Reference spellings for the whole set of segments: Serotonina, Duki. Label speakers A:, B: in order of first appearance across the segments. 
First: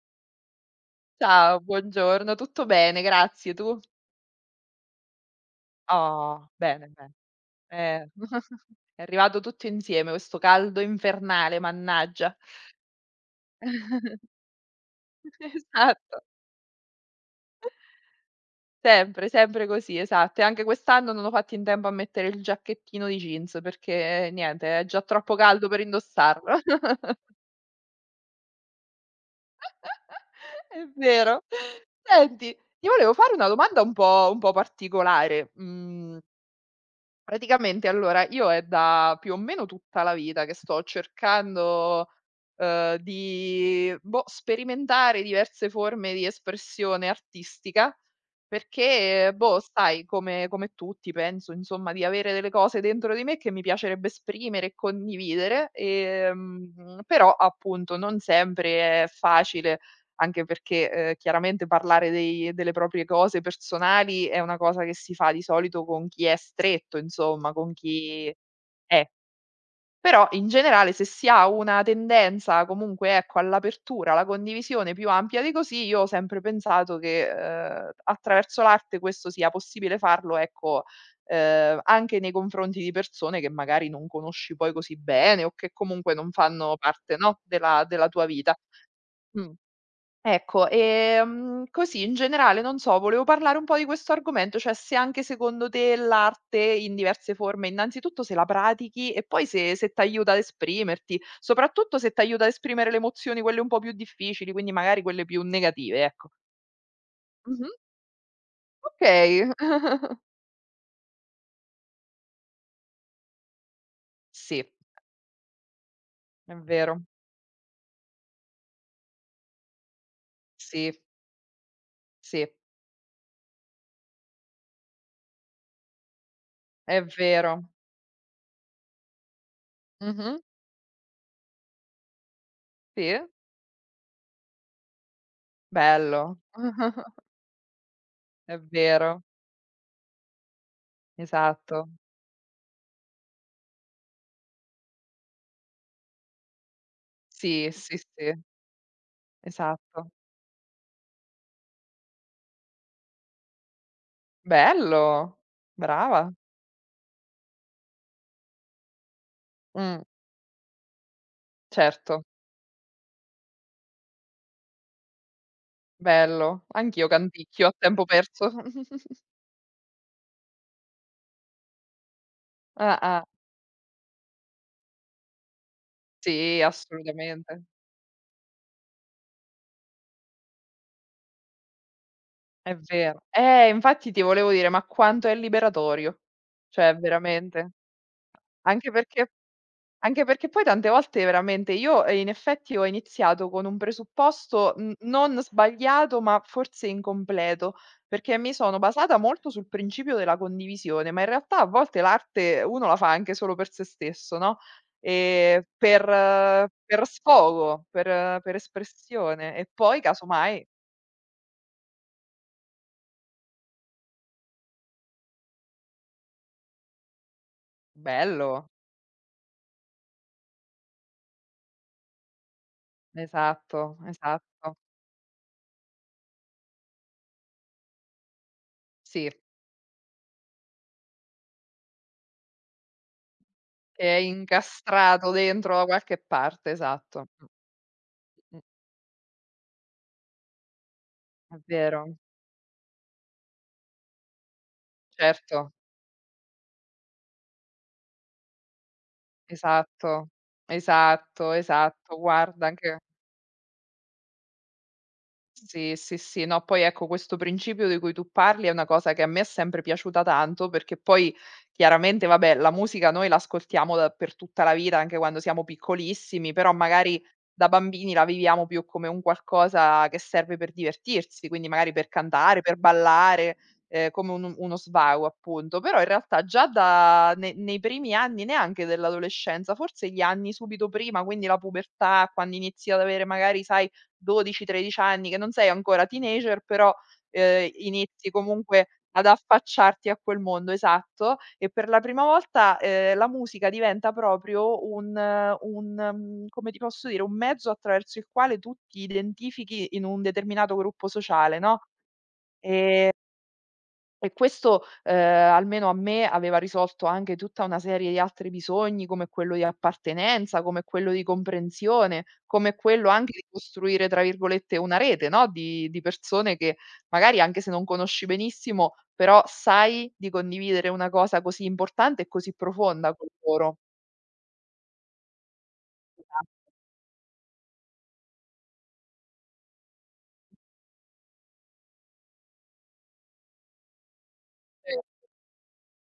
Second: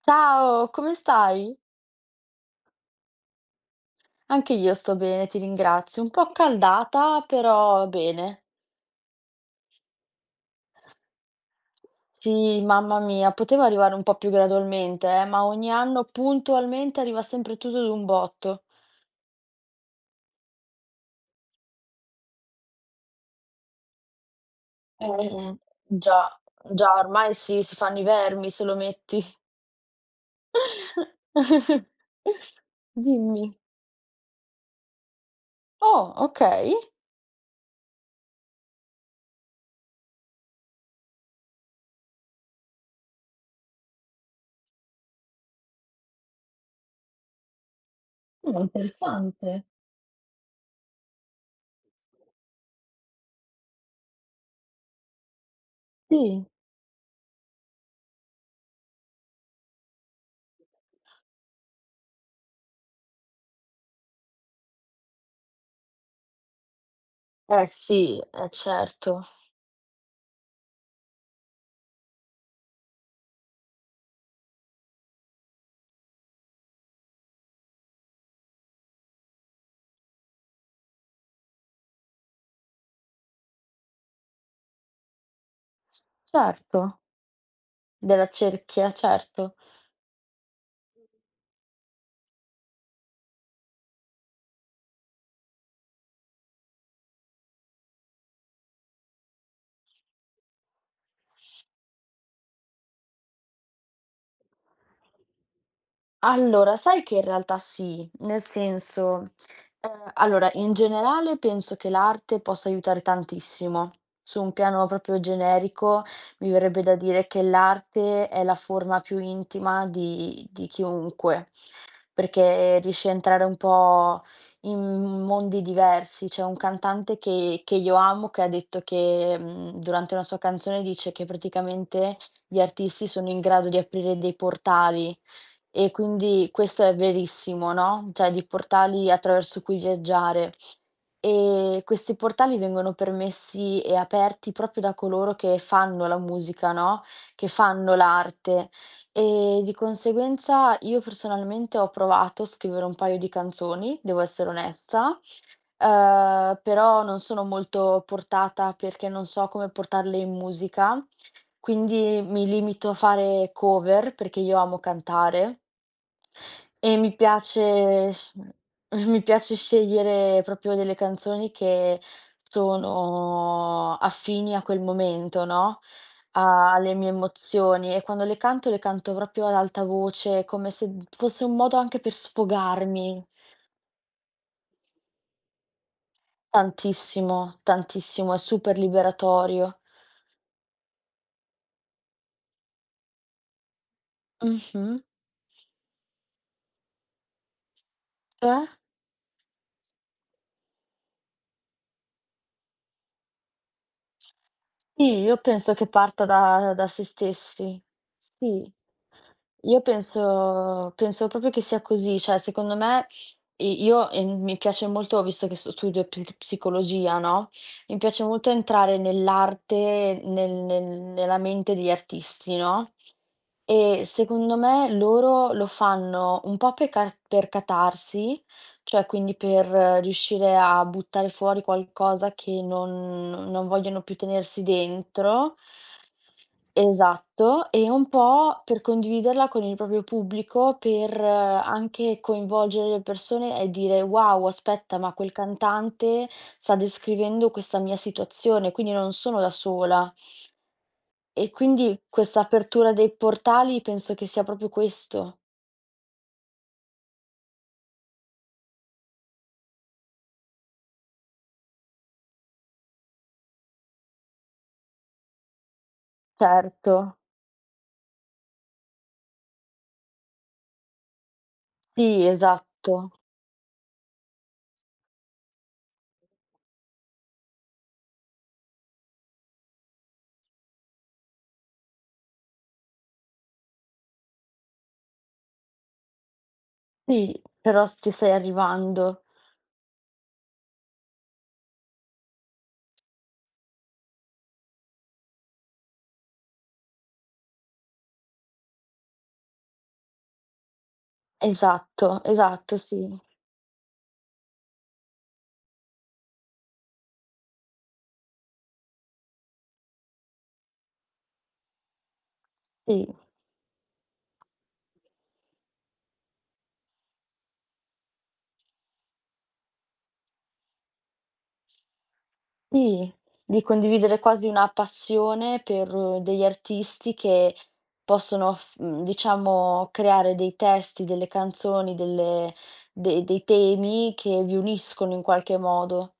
A: Ciao, come stai?
B: Ciao, buongiorno, tutto bene, grazie, tu?
A: Anche io sto bene, ti ringrazio. Un po'
B: Oh, bene, bene.
A: accaldata, però
B: Eh.
A: bene.
B: È arrivato tutto insieme questo caldo infernale, mannaggia.
A: Sì, mamma mia, poteva arrivare un po' più gradualmente, ma ogni anno
B: Esatto,
A: puntualmente arriva sempre tutto d'un botto.
B: sempre, sempre così, esatto. E anche quest'anno non ho fatto in tempo a mettere il giacchettino di jeans perché niente, è già troppo
A: Eh,
B: caldo per
A: già,
B: indossarlo.
A: già, ormai sì, si fanno i vermi se lo metti.
B: È vero. Senti, ti volevo fare una
A: Dimmi.
B: domanda un po' particolare,
A: Oh,
B: mhmm
A: ok.
B: Praticamente allora io è da più o meno tutta la vita che sto cercando, di, boh, sperimentare diverse forme di espressione artistica,
A: Oh,
B: perché, boh,
A: interessante.
B: sai, come tutti penso insomma di avere delle cose dentro di me che mi piacerebbe esprimere e condividere,
A: Sì.
B: però appunto non sempre è facile anche perché, chiaramente parlare dei delle proprie cose personali è una cosa che si fa di solito con chi è stretto, insomma,
A: Eh
B: con
A: sì,
B: chi eh,
A: certo,
B: però in generale se si ha una tendenza comunque, ecco, all'apertura, alla condivisione più ampia di così, io ho sempre pensato che, attraverso l'arte questo sia possibile farlo, ecco, anche nei confronti di persone che magari non conosci poi così bene o che comunque non fanno
A: certo.
B: parte, no, della tua
A: Della
B: vita.
A: cerchia,
B: Mh.
A: certo.
B: Ecco, così in generale, non so, volevo parlare un po' di questo argomento, cioè se anche secondo te l'arte in diverse forme, innanzitutto se la pratichi e poi se ti aiuta ad esprimerti, soprattutto se ti aiuta ad esprimere le emozioni, quelle un po' più difficili, quindi magari quelle più negative, ecco.
A: Allora, sai che in realtà
B: Mh-mh.
A: sì, nel senso,
B: Okay.
A: allora in generale penso che l'arte possa aiutare tantissimo. Su un
B: Sì,
A: piano proprio generico, mi
B: è
A: verrebbe da
B: vero.
A: dire che l'arte è la forma più intima di
B: Sì,
A: chiunque
B: sì,
A: perché riesce a entrare un po' in mondi diversi. C'è un
B: è
A: cantante che
B: vero.
A: che io amo, che ha detto che, durante una
B: Mh-mh.
A: sua canzone dice che praticamente gli artisti
B: Sì,
A: sono in grado di aprire dei portali e
B: bello.
A: quindi questo è verissimo, no, cioè di
B: È
A: portali
B: vero,
A: attraverso cui viaggiare.
B: esatto.
A: Questi portali vengono permessi e aperti proprio da coloro che fanno la musica, no, che
B: Sì,
A: fanno
B: sì, sì,
A: l'arte e di
B: esatto.
A: conseguenza io personalmente ho provato a scrivere un paio di canzoni, devo essere onesta,
B: Bello, brava.
A: però non sono molto portata perché non so come
B: Mh,
A: portarle in musica, quindi
B: certo,
A: mi limito a fare cover perché io amo cantare.
B: bello.
A: E
B: Anch'io
A: mi
B: canticchio a tempo
A: piace s
B: perso.
A: Mi piace scegliere proprio delle canzoni che
B: Ah-ah,
A: sono affini a quel momento, no,
B: sì,
A: a alle mie
B: assolutamente.
A: emozioni e quando le canto proprio ad alta voce, come se fosse un modo anche per
B: È vero.
A: sfogarmi
B: Infatti ti volevo dire, ma quanto è liberatorio. Cioè
A: tantissimo,
B: veramente.
A: tantissimo, è super
B: Anche perché
A: liberatorio.
B: Anche perché poi tante volte veramente io, in effetti ho iniziato con un presupposto n
A: Mh-mh.
B: non sbagliato, ma forse incompleto, perché mi
A: Cioè?
B: sono basata molto sul principio della condivisione, ma in realtà a volte l'arte uno la fa anche solo per se stesso, no,
A: Sì, io penso che
B: per
A: parta
B: eh,
A: da se
B: per
A: stessi.
B: sfogo, per
A: Sì.
B: espressione e
A: Io
B: poi casomai
A: penso proprio che sia così, cioè secondo me i io, mi piace molto visto che sto studio pi psicologia, no, mi piace molto
B: bello.
A: entrare nell'arte, nel nella mente degli artisti, no,
B: Esatto,
A: e secondo
B: esatto.
A: me loro lo fanno un po' per car per catarsi, cioè
B: Sì,
A: quindi per riuscire a buttare fuori qualcosa che non vogliono
B: che
A: più
B: è
A: tenersi
B: incastrato
A: dentro.
B: dentro da qualche parte, esatto.
A: Esatto, e un
B: Mh, mh,
A: po' per condividerla con il proprio pubblico, per
B: è vero.
A: anche coinvolgere le persone e dire: "Wow, aspetta, ma quel
B: Certo,
A: cantante sta descrivendo questa mia situazione, quindi non sono da sola".
B: esatto,
A: E
B: esatto,
A: quindi
B: esatto.
A: questa
B: Guarda
A: apertura
B: anche
A: dei portali penso che sia proprio questo.
B: Sì, sì, sì. No, poi ecco questo principio di cui tu parli è una cosa che a me è sempre piaciuta tanto, perché poi chiaramente vabbè la musica noi l'ascoltiamo da per tutta la vita, anche quando siamo piccolissimi, però
A: Certo,
B: magari da bambini la viviamo più come un qualcosa che serve per divertirsi, quindi magari per
A: sì,
B: cantare, per
A: esatto.
B: ballare, come un uno svago appunto. Però in realtà già da ne nei primi anni neanche dell'adolescenza, forse gli anni subito prima, quindi la pubertà, quando inizi ad avere magari sai 12, 13 anni, che non sei ancora teenager, però,
A: Sì, però s ci
B: inizi
A: stai
B: comunque
A: arrivando.
B: ad affacciarti a quel mondo, esatto, e per la prima volta, la musica diventa proprio come ti posso dire, un mezzo attraverso il quale tu ti identifichi in un determinato gruppo sociale, no?
A: Esatto, esatto, sì,
B: E questo, almeno a me, aveva risolto anche tutta una serie di altri bisogni, come quello di appartenenza, come quello di comprensione, come
A: sì.
B: quello anche di costruire, tra virgolette, "una rete", no, di persone che magari anche se non conosci benissimo, però sai di condividere una cosa così importante e così
A: Sì,
B: profonda con
A: di
B: loro.
A: condividere quasi una passione per degli
B: Esatto.
A: artisti che possono diciamo creare dei testi, delle canzoni, delle de dei temi che vi
B: Sì.
A: uniscono in qualche modo.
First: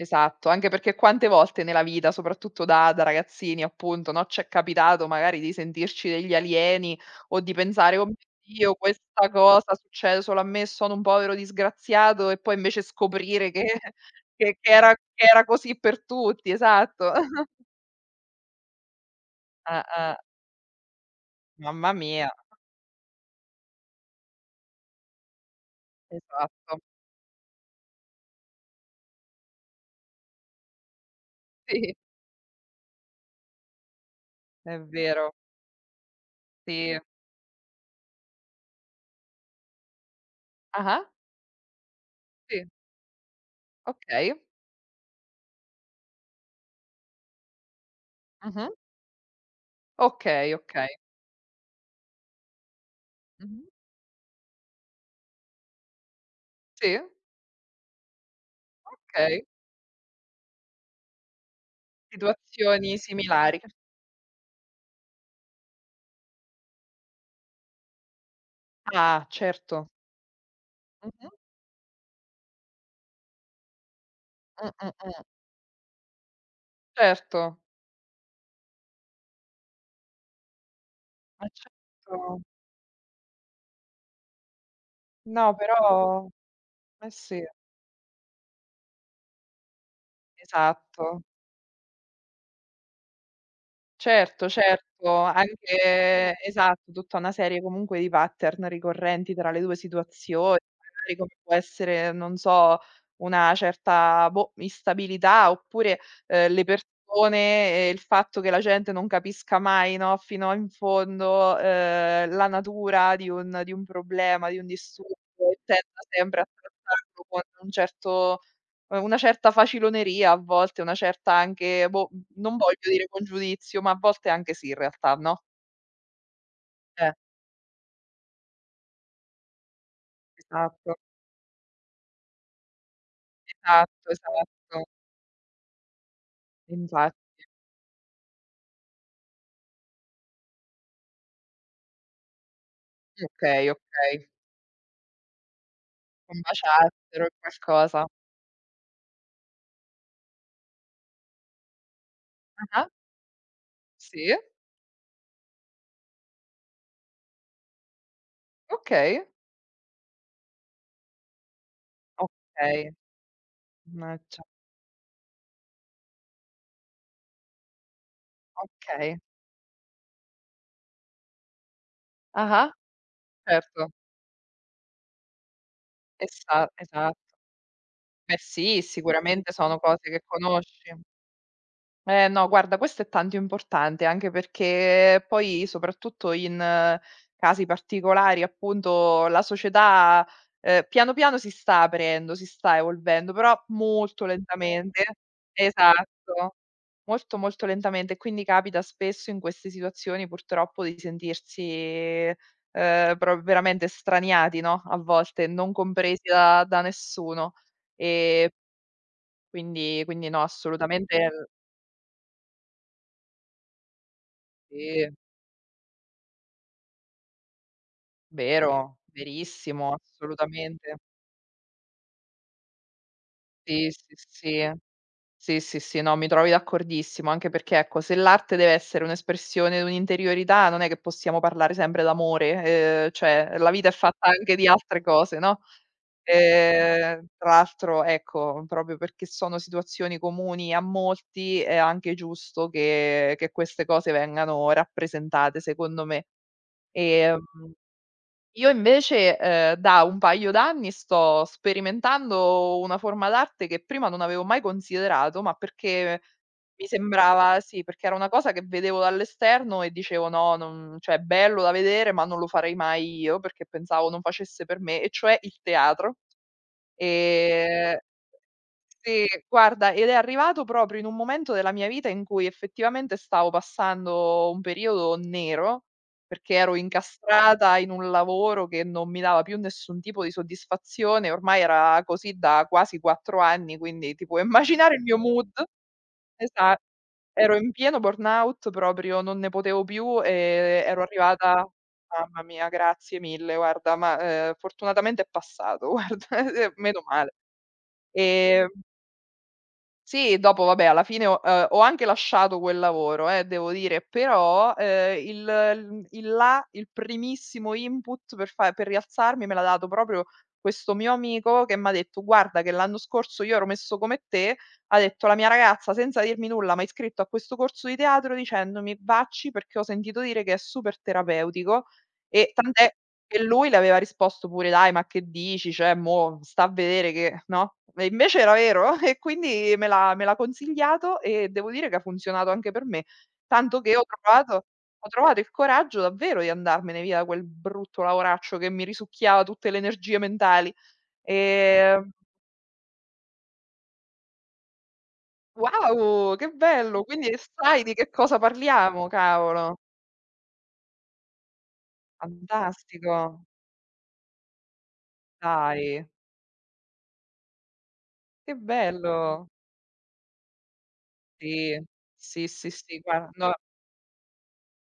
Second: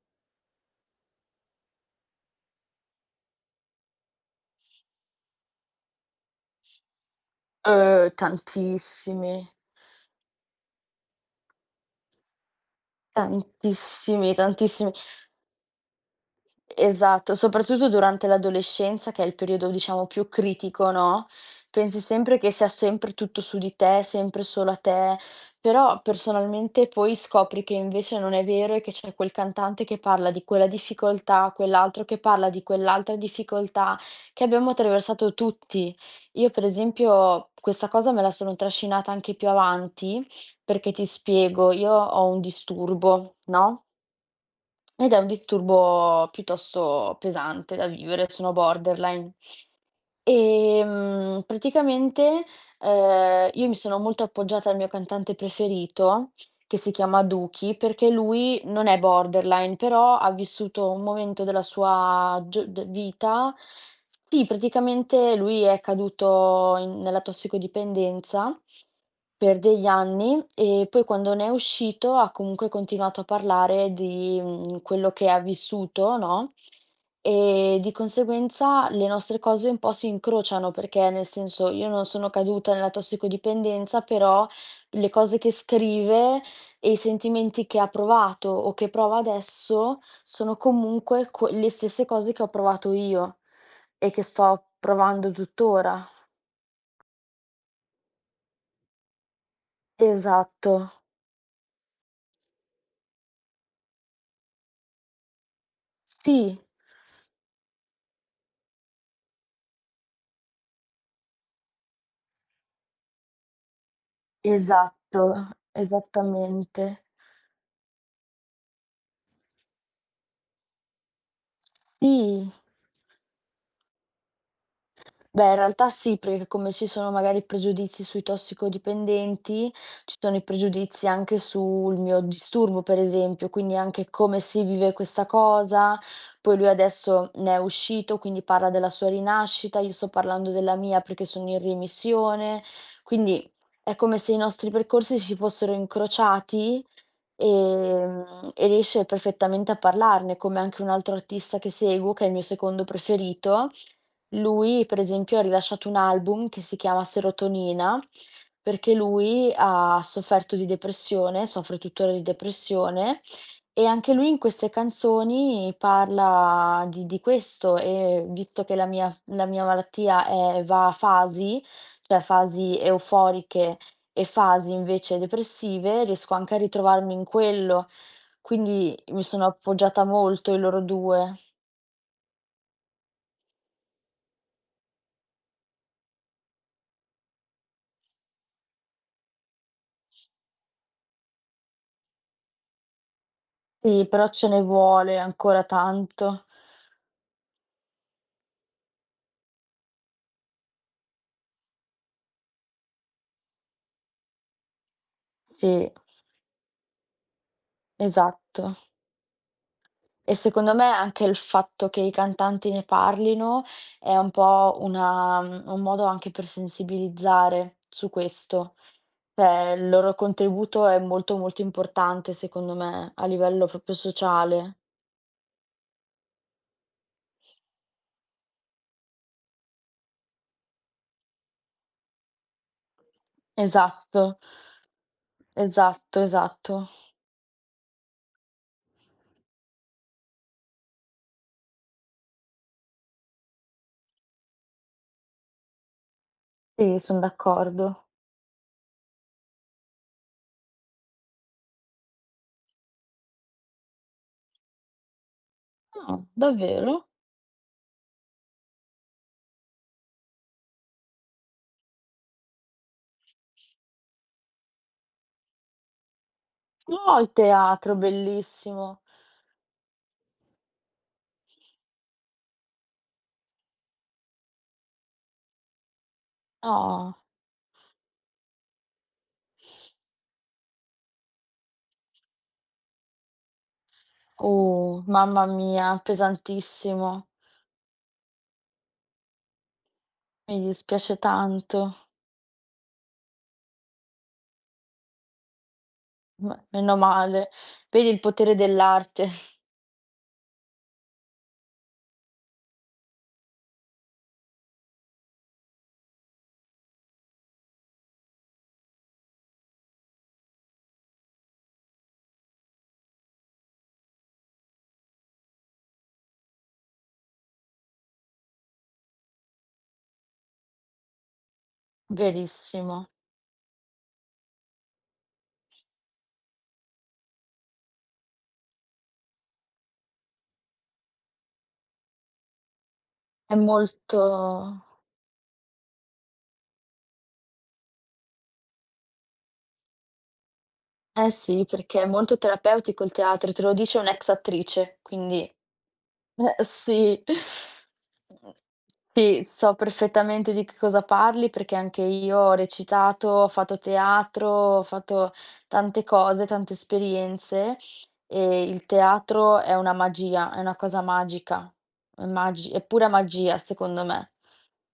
B: Esatto, anche perché quante volte nella vita, soprattutto da ragazzini appunto, no, c'è capitato magari di sentirci degli alieni o di pensare: "Oh mio Dio, questa
A: Tantissimi,
B: cosa succede solo a me, sono un povero disgraziato" e poi invece scoprire che
A: tantissimi,
B: che che
A: tantissimi.
B: era che era così per tutti, esatto.
A: Esatto, soprattutto durante l'adolescenza, che è il periodo diciamo
B: Ah-ah,
A: più critico, no,
B: mamma
A: pensi
B: mia,
A: sempre che sia sempre tutto su di te, sempre solo a te, però
B: esatto.
A: personalmente poi scopri che invece non è vero e che c'è quel cantante che parla di quella difficoltà,
B: Sì,
A: quell'altro che parla di quell'altra difficoltà che abbiamo
B: è vero,
A: attraversato tutti. Io per
B: sì.
A: esempio questa cosa me la sono trascinata anche più avanti, perché
B: Ah-ah,
A: ti spiego, io ho un
B: sì,
A: disturbo, no?
B: okay.
A: Ed è un disturbo piuttosto pesante da vivere, sono
B: Mh-mh.
A: borderline.
B: Okay, okay.
A: Ehm, praticamente,
B: Mh-mh.
A: io mi sono molto appoggiata al mio cantante preferito, che si
B: Sì,
A: chiama Duki, perché lui non è
B: okay.
A: borderline, però ha vissuto un momento della sua gio d
B: Situazioni
A: vita
B: similari.
A: sì, praticamente lui è caduto in nella tossicodipendenza
B: Ah,
A: per degli
B: certo.
A: anni e poi
B: Mh-mh.
A: quando ne è uscito ha comunque continuato a parlare di,
B: Mh, mh,
A: quello
B: mh.
A: che ha vissuto, no,
B: Certo,
A: e di conseguenza le nostre cose un po' si incrociano, perché nel
B: ma
A: senso io non sono
B: certo.
A: caduta nella tossicodipendenza, però le cose che
B: No, però
A: scrive e i
B: eh sì,
A: sentimenti che ha provato o che prova adesso sono
B: esatto.
A: comunque que le stesse cose che ho provato io e che
B: Certo,
A: sto
B: certo,
A: provando tuttora.
B: anche esatto, tutta una serie comunque di pattern ricorrenti tra le 2 situazioni,
A: Esatto.
B: magari come può essere, non so, una certa, boh, instabilità oppure,
A: Sì.
B: le persone e il fatto che la gente non capisca mai, no, fino in fondo, la natura di un problema, di un disturbo
A: Esatto,
B: e tenda sempre a
A: esattamente.
B: trattarlo con un certo una certa faciloneria a volte, una certa anche boh,
A: Sì,
B: non voglio dire buon giudizio, ma a volte anche sì in realtà, no?
A: beh in realtà sì, perché come ci sono
B: Eh,
A: magari pregiudizi sui tossicodipendenti, ci sono i
B: esatto,
A: pregiudizi anche sul mio disturbo per esempio, quindi
B: esatto,
A: anche come si
B: esatto.
A: vive questa cosa. Poi lui
B: Infa
A: adesso ne è uscito, quindi parla della sua rinascita, io sto parlando della mia perché sono in remissione, quindi
B: okay,
A: è come
B: okay.
A: se i nostri percorsi si fossero
B: Un
A: incrociati.
B: baciassero, qualcosa.
A: E riesce perfettamente a parlarne, come anche un altro artista che seguo, che è il mio secondo
B: Ah-ah,
A: preferito,
B: sì,
A: lui, per esempio, ha rilasciato un album che si chiama Serotonina, perché
B: okay,
A: lui ha sofferto di depressione, soffre tuttora di
B: okay.
A: depressione e anche lui in
B: Mannaggia,
A: queste canzoni parla di questo e visto che
B: okay.
A: la mia malattia è va a fasi, cioè
B: Ah-ah,
A: fasi euforiche
B: certo.
A: e fasi invece depressive, riesco anche a
B: Esa
A: ritrovarmi in
B: esatto.
A: quello.
B: Beh sì,
A: Quindi mi sono
B: sicuramente sono
A: appoggiata
B: cose che
A: molto ai loro
B: conosci.
A: due.
B: Eh no, guarda questo è tanto importante, anche perché poi soprattutto in casi particolari, appunto, la società, piano piano si sta aprendo, si sta evolvendo, però
A: Sì,
B: molto
A: però ce ne
B: lentamente.
A: vuole ancora tanto.
B: Esatto, molto, molto lentamente. Quindi capita spesso in queste situazioni purtroppo di sentirsi, pro veramente straniati, no, a volte, non
A: Sì,
B: compresi da nessuno. Ehm,
A: esatto.
B: quindi
A: E
B: no,
A: secondo me
B: assolutamente
A: anche il
B: l
A: fatto che i cantanti ne parlino è un po'
B: sì.
A: una un modo anche per sensibilizzare su questo.
B: Vero,
A: Cioè il
B: verissimo,
A: loro contributo
B: assolutamente.
A: è molto, molto importante secondo me, a livello
B: Sì,
A: proprio
B: sì, sì.
A: sociale.
B: Sì, sì, sì, no, mi trovi d'accordissimo, anche perché, ecco, se l'arte deve essere un'espressione di un'interiorità, non è che possiamo parlare sempre d'amore, cioè la vita è fatta
A: Esatto,
B: anche di altre cose, no,
A: esatto, esatto.
B: tra l'altro, ecco, proprio perché sono situazioni comuni a molti, è anche giusto che queste cose vengano rappresentate, secondo me.
A: Sì, son
B: Ehm
A: d'accordo.
B: Io invece, da un paio d'anni sto sperimentando una forma d'arte che prima non avevo mai considerato, ma
A: Ah,
B: perché mi
A: davvero?
B: sembrava sì, perché era una cosa che vedevo dall'esterno e dicevo: "No, non cioè è bello da vedere, ma non lo farei mai io", perché pensavo non facesse per me, e cioè il teatro.
A: No, il teatro,
B: Ehm
A: bellissimo.
B: sì, guarda, ed è arrivato proprio in un momento della mia vita in cui effettivamente stavo passando un periodo nero, perché ero
A: Ah.
B: incastrata in un lavoro che non mi dava più nessun tipo di soddisfazione, ormai era così da quasi 4 anni, quindi ti puoi immaginare il mio
A: Mamma
B: mood.
A: mia,
B: Esa
A: pesantissimo.
B: ero in pieno burnout proprio, non ne potevo più
A: Mi
B: e ero
A: dispiace
B: arrivata.
A: tanto.
B: Mamma mia, grazie mille, guarda, ma, fortunatamente è passato, guarda,
A: Me meno
B: meno male.
A: male. Vedi il potere
B: Ehm
A: dell'arte.
B: sì, dopo vabbè alla fine ho anche lasciato quel lavoro devo dire, però, il l il là, il primissimo input per rialzarmi me l'ha dato proprio questo mio amico che m'ha detto: "Guarda che l'anno scorso io ero messo come te", ha detto: "La mia ragazza senza dirmi nulla m'ha iscritto a questo corso di teatro dicendomi: "Vacci perché ho sentito dire che è super terapeutico" e tant'è
A: Verissimo.
B: e lui le aveva risposto pure: "Dai, ma che dici? Cioè, mo' sta a vedere che" no, e invece era vero e quindi me l'ha consigliato e devo dire che ha funzionato anche per me.
A: È
B: Tanto che ho
A: molto
B: trovato ho trovato il coraggio davvero di andarmene via da quel brutto lavoraccio che mi risucchiava tutte le energie mentali.
A: eh sì, perché è
B: Ehm,
A: molto terapeutico il teatro, te lo dice un'ex attrice, quindi
B: wow, che
A: eh
B: bello!
A: sì.
B: Quindi sai di che cosa parliamo,
A: Sì, so
B: cavolo.
A: perfettamente di che cosa parli perché anche io ho
B: Fantastico.
A: recitato, ho fatto teatro, ho fatto tante
B: Dai,
A: cose, tante esperienze
B: che
A: e il
B: bello.
A: teatro è una magia, è una cosa magica,
B: Sì, sì, sì,
A: è
B: sì,
A: pura
B: guarda no.
A: magia secondo me.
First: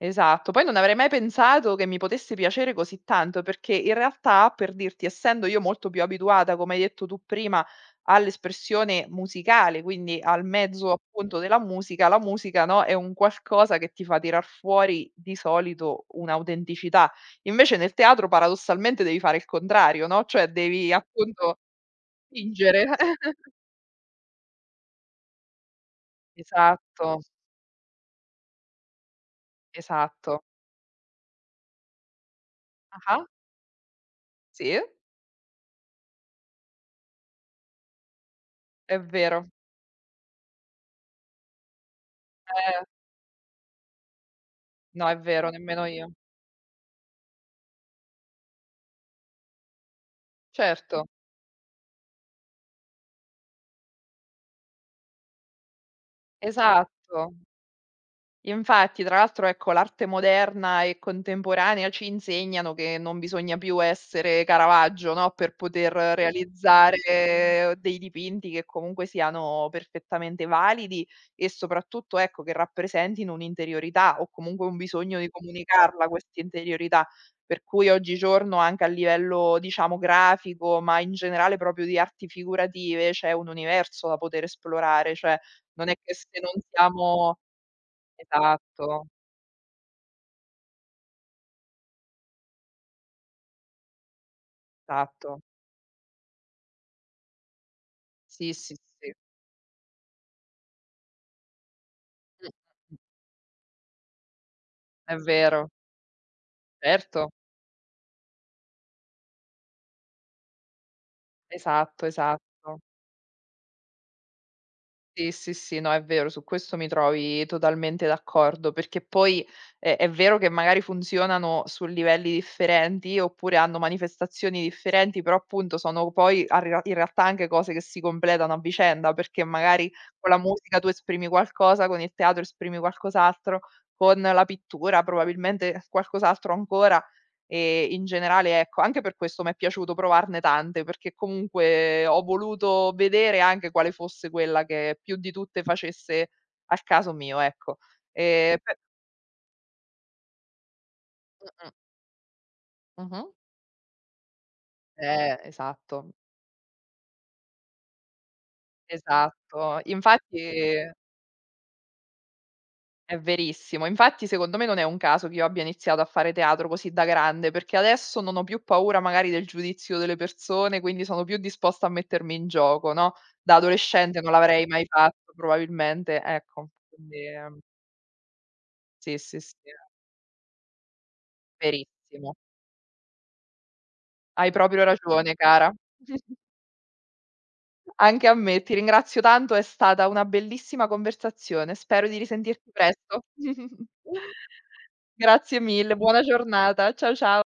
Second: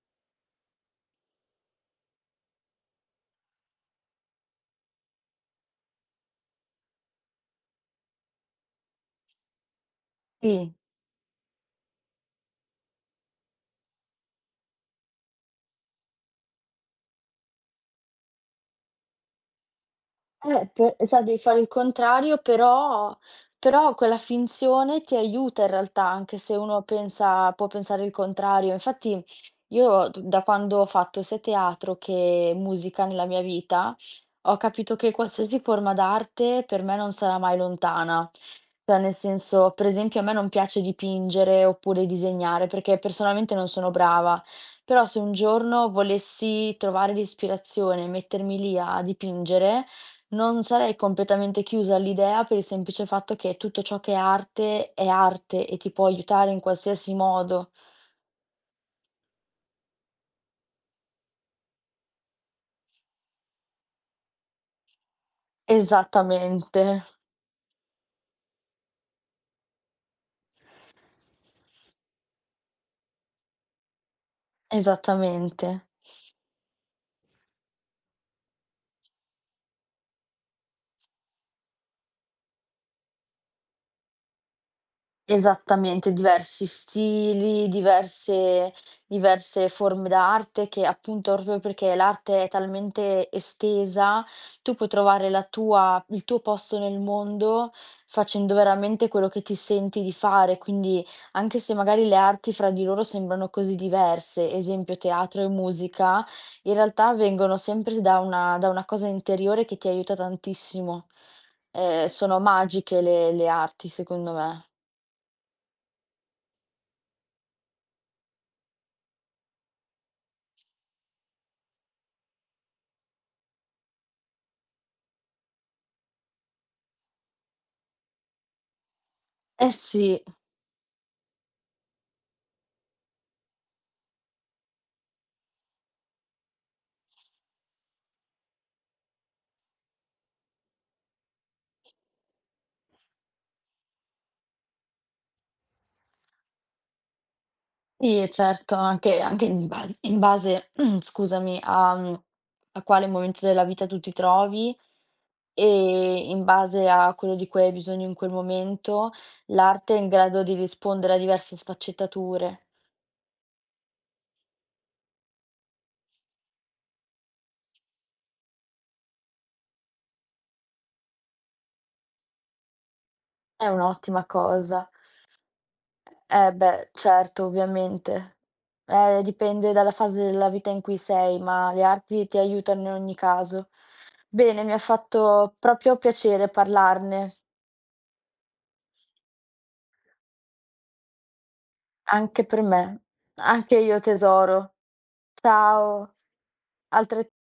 B: Esatto, poi non avrei mai pensato che mi potesse piacere così tanto, perché in realtà, per dirti, essendo io molto più abituata, come hai detto tu prima, all'espressione musicale, quindi al
A: Sì.
B: mezzo appunto della musica, la musica, no, è un qualcosa che ti fa tirar fuori di solito un'autenticità. Invece nel teatro paradossalmente devi fare il contrario, no, cioè devi
A: Pe sa Devi
B: appunto
A: fare il contrario,
B: fingere.
A: però però quella finzione ti aiuta in realtà, anche se uno
B: Esatto,
A: pensa può pensare il contrario. Infatti io d
B: esatto.
A: da quando ho fatto sia teatro che musica
B: Ah-ah,
A: nella mia vita, ho
B: sì,
A: capito che qualsiasi forma d'arte per me non sarà mai lontana.
B: è
A: Cioè nel
B: vero.
A: senso, per esempio a me non piace dipingere oppure disegnare,
B: Eh,
A: perché personalmente non sono brava, però
B: no, è
A: se un
B: vero, nemmeno
A: giorno
B: io.
A: volessi trovare l'ispirazione e mettermi lì a dipingere, non sarei
B: Certo,
A: completamente chiusa all'idea per il semplice fatto che tutto ciò che è arte e ti può aiutare in qualsiasi
B: esatto.
A: modo.
B: Infatti, tra l'altro, ecco, l'arte moderna e contemporanea ci insegnano che non bisogna più essere Caravaggio, no, per poter
A: Esattamente,
B: realizzare dei dipinti che comunque siano perfettamente validi e soprattutto, ecco, che rappresentino un'interiorità o comunque un bisogno di
A: esattamente.
B: comunicarla questa interiorità. Per cui oggigiorno anche a livello, diciamo, grafico, ma in generale proprio di arti figurative, c'è un universo da poter esplorare, cioè non è che
A: Esattamente,
B: se non
A: diversi
B: siamo.
A: stili, diverse
B: Esatto,
A: diverse forme d'arte che appunto proprio perché l'arte è talmente estesa, tu puoi trovare
B: esatto.
A: la tua il tuo posto nel mondo
B: Sì,
A: facendo
B: sì,
A: veramente
B: sì.
A: quello che ti senti di fare, quindi anche se magari le
B: Mh,
A: arti fra di
B: mh, mh.
A: loro sembrano così diverse, esempio
B: È
A: teatro e
B: vero,
A: musica, in realtà
B: certo.
A: vengono sempre da una cosa interiore che ti aiuta tantissimo.
B: Esatto,
A: Sono
B: esatto.
A: magiche le arti secondo me.
B: Sì, sì, sì, no, è vero, su questo mi trovi totalmente d'accordo, perché poi è vero che magari funzionano su livelli differenti, oppure hanno manifestazioni differenti, però appunto sono poi a rea in realtà anche cose che si completano a vicenda, perché
A: Eh
B: magari
A: sì,
B: con la musica tu esprimi qualcosa, con il teatro esprimi qualcos'altro, con la pittura probabilmente qualcos'altro ancora. In generale ecco, anche per questo m'è piaciuto provarne tante, perché comunque ho voluto vedere anche quale fosse quella che più di tutte facesse al caso mio, ecco.
A: sì e certo,
B: Pe
A: anche anche in base scusami,
B: mh-mh.
A: a a quale
B: Mh-mh.
A: momento della vita tu ti trovi
B: Esatto,
A: e in base a quello di cui hai bisogno in quel momento,
B: esatto.
A: l'arte è in
B: Infatti
A: grado di rispondere a diverse sfaccettature.
B: è verissimo. Infatti secondo me non è un caso che io abbia iniziato a fare teatro così da grande, perché adesso non ho più paura magari del giudizio delle persone, quindi sono più disposta a mettermi in gioco, no, da
A: È
B: adolescente
A: un'ottima
B: non l'avrei mai
A: cosa.
B: fatto probabilmente,
A: Eh
B: ecco.
A: beh,
B: Quindi,
A: certo, ovviamente.
B: sì, sì, sì, è
A: Dipende dalla fase della vita in cui sei, ma le arti
B: verissimo.
A: ti aiutano in ogni caso.
B: Hai
A: Bene, mi ha
B: proprio ragione
A: fatto
B: cara.
A: proprio piacere parlarne.
B: Anche a me, ti ringrazio tanto, è stata una bellissima conversazione. Spero di
A: Anche per
B: risentirti
A: me.
B: presto.
A: Anche io tesoro.
B: Grazie mille,
A: Ciao,
B: buona giornata. Ciao,
A: altrettan
B: cia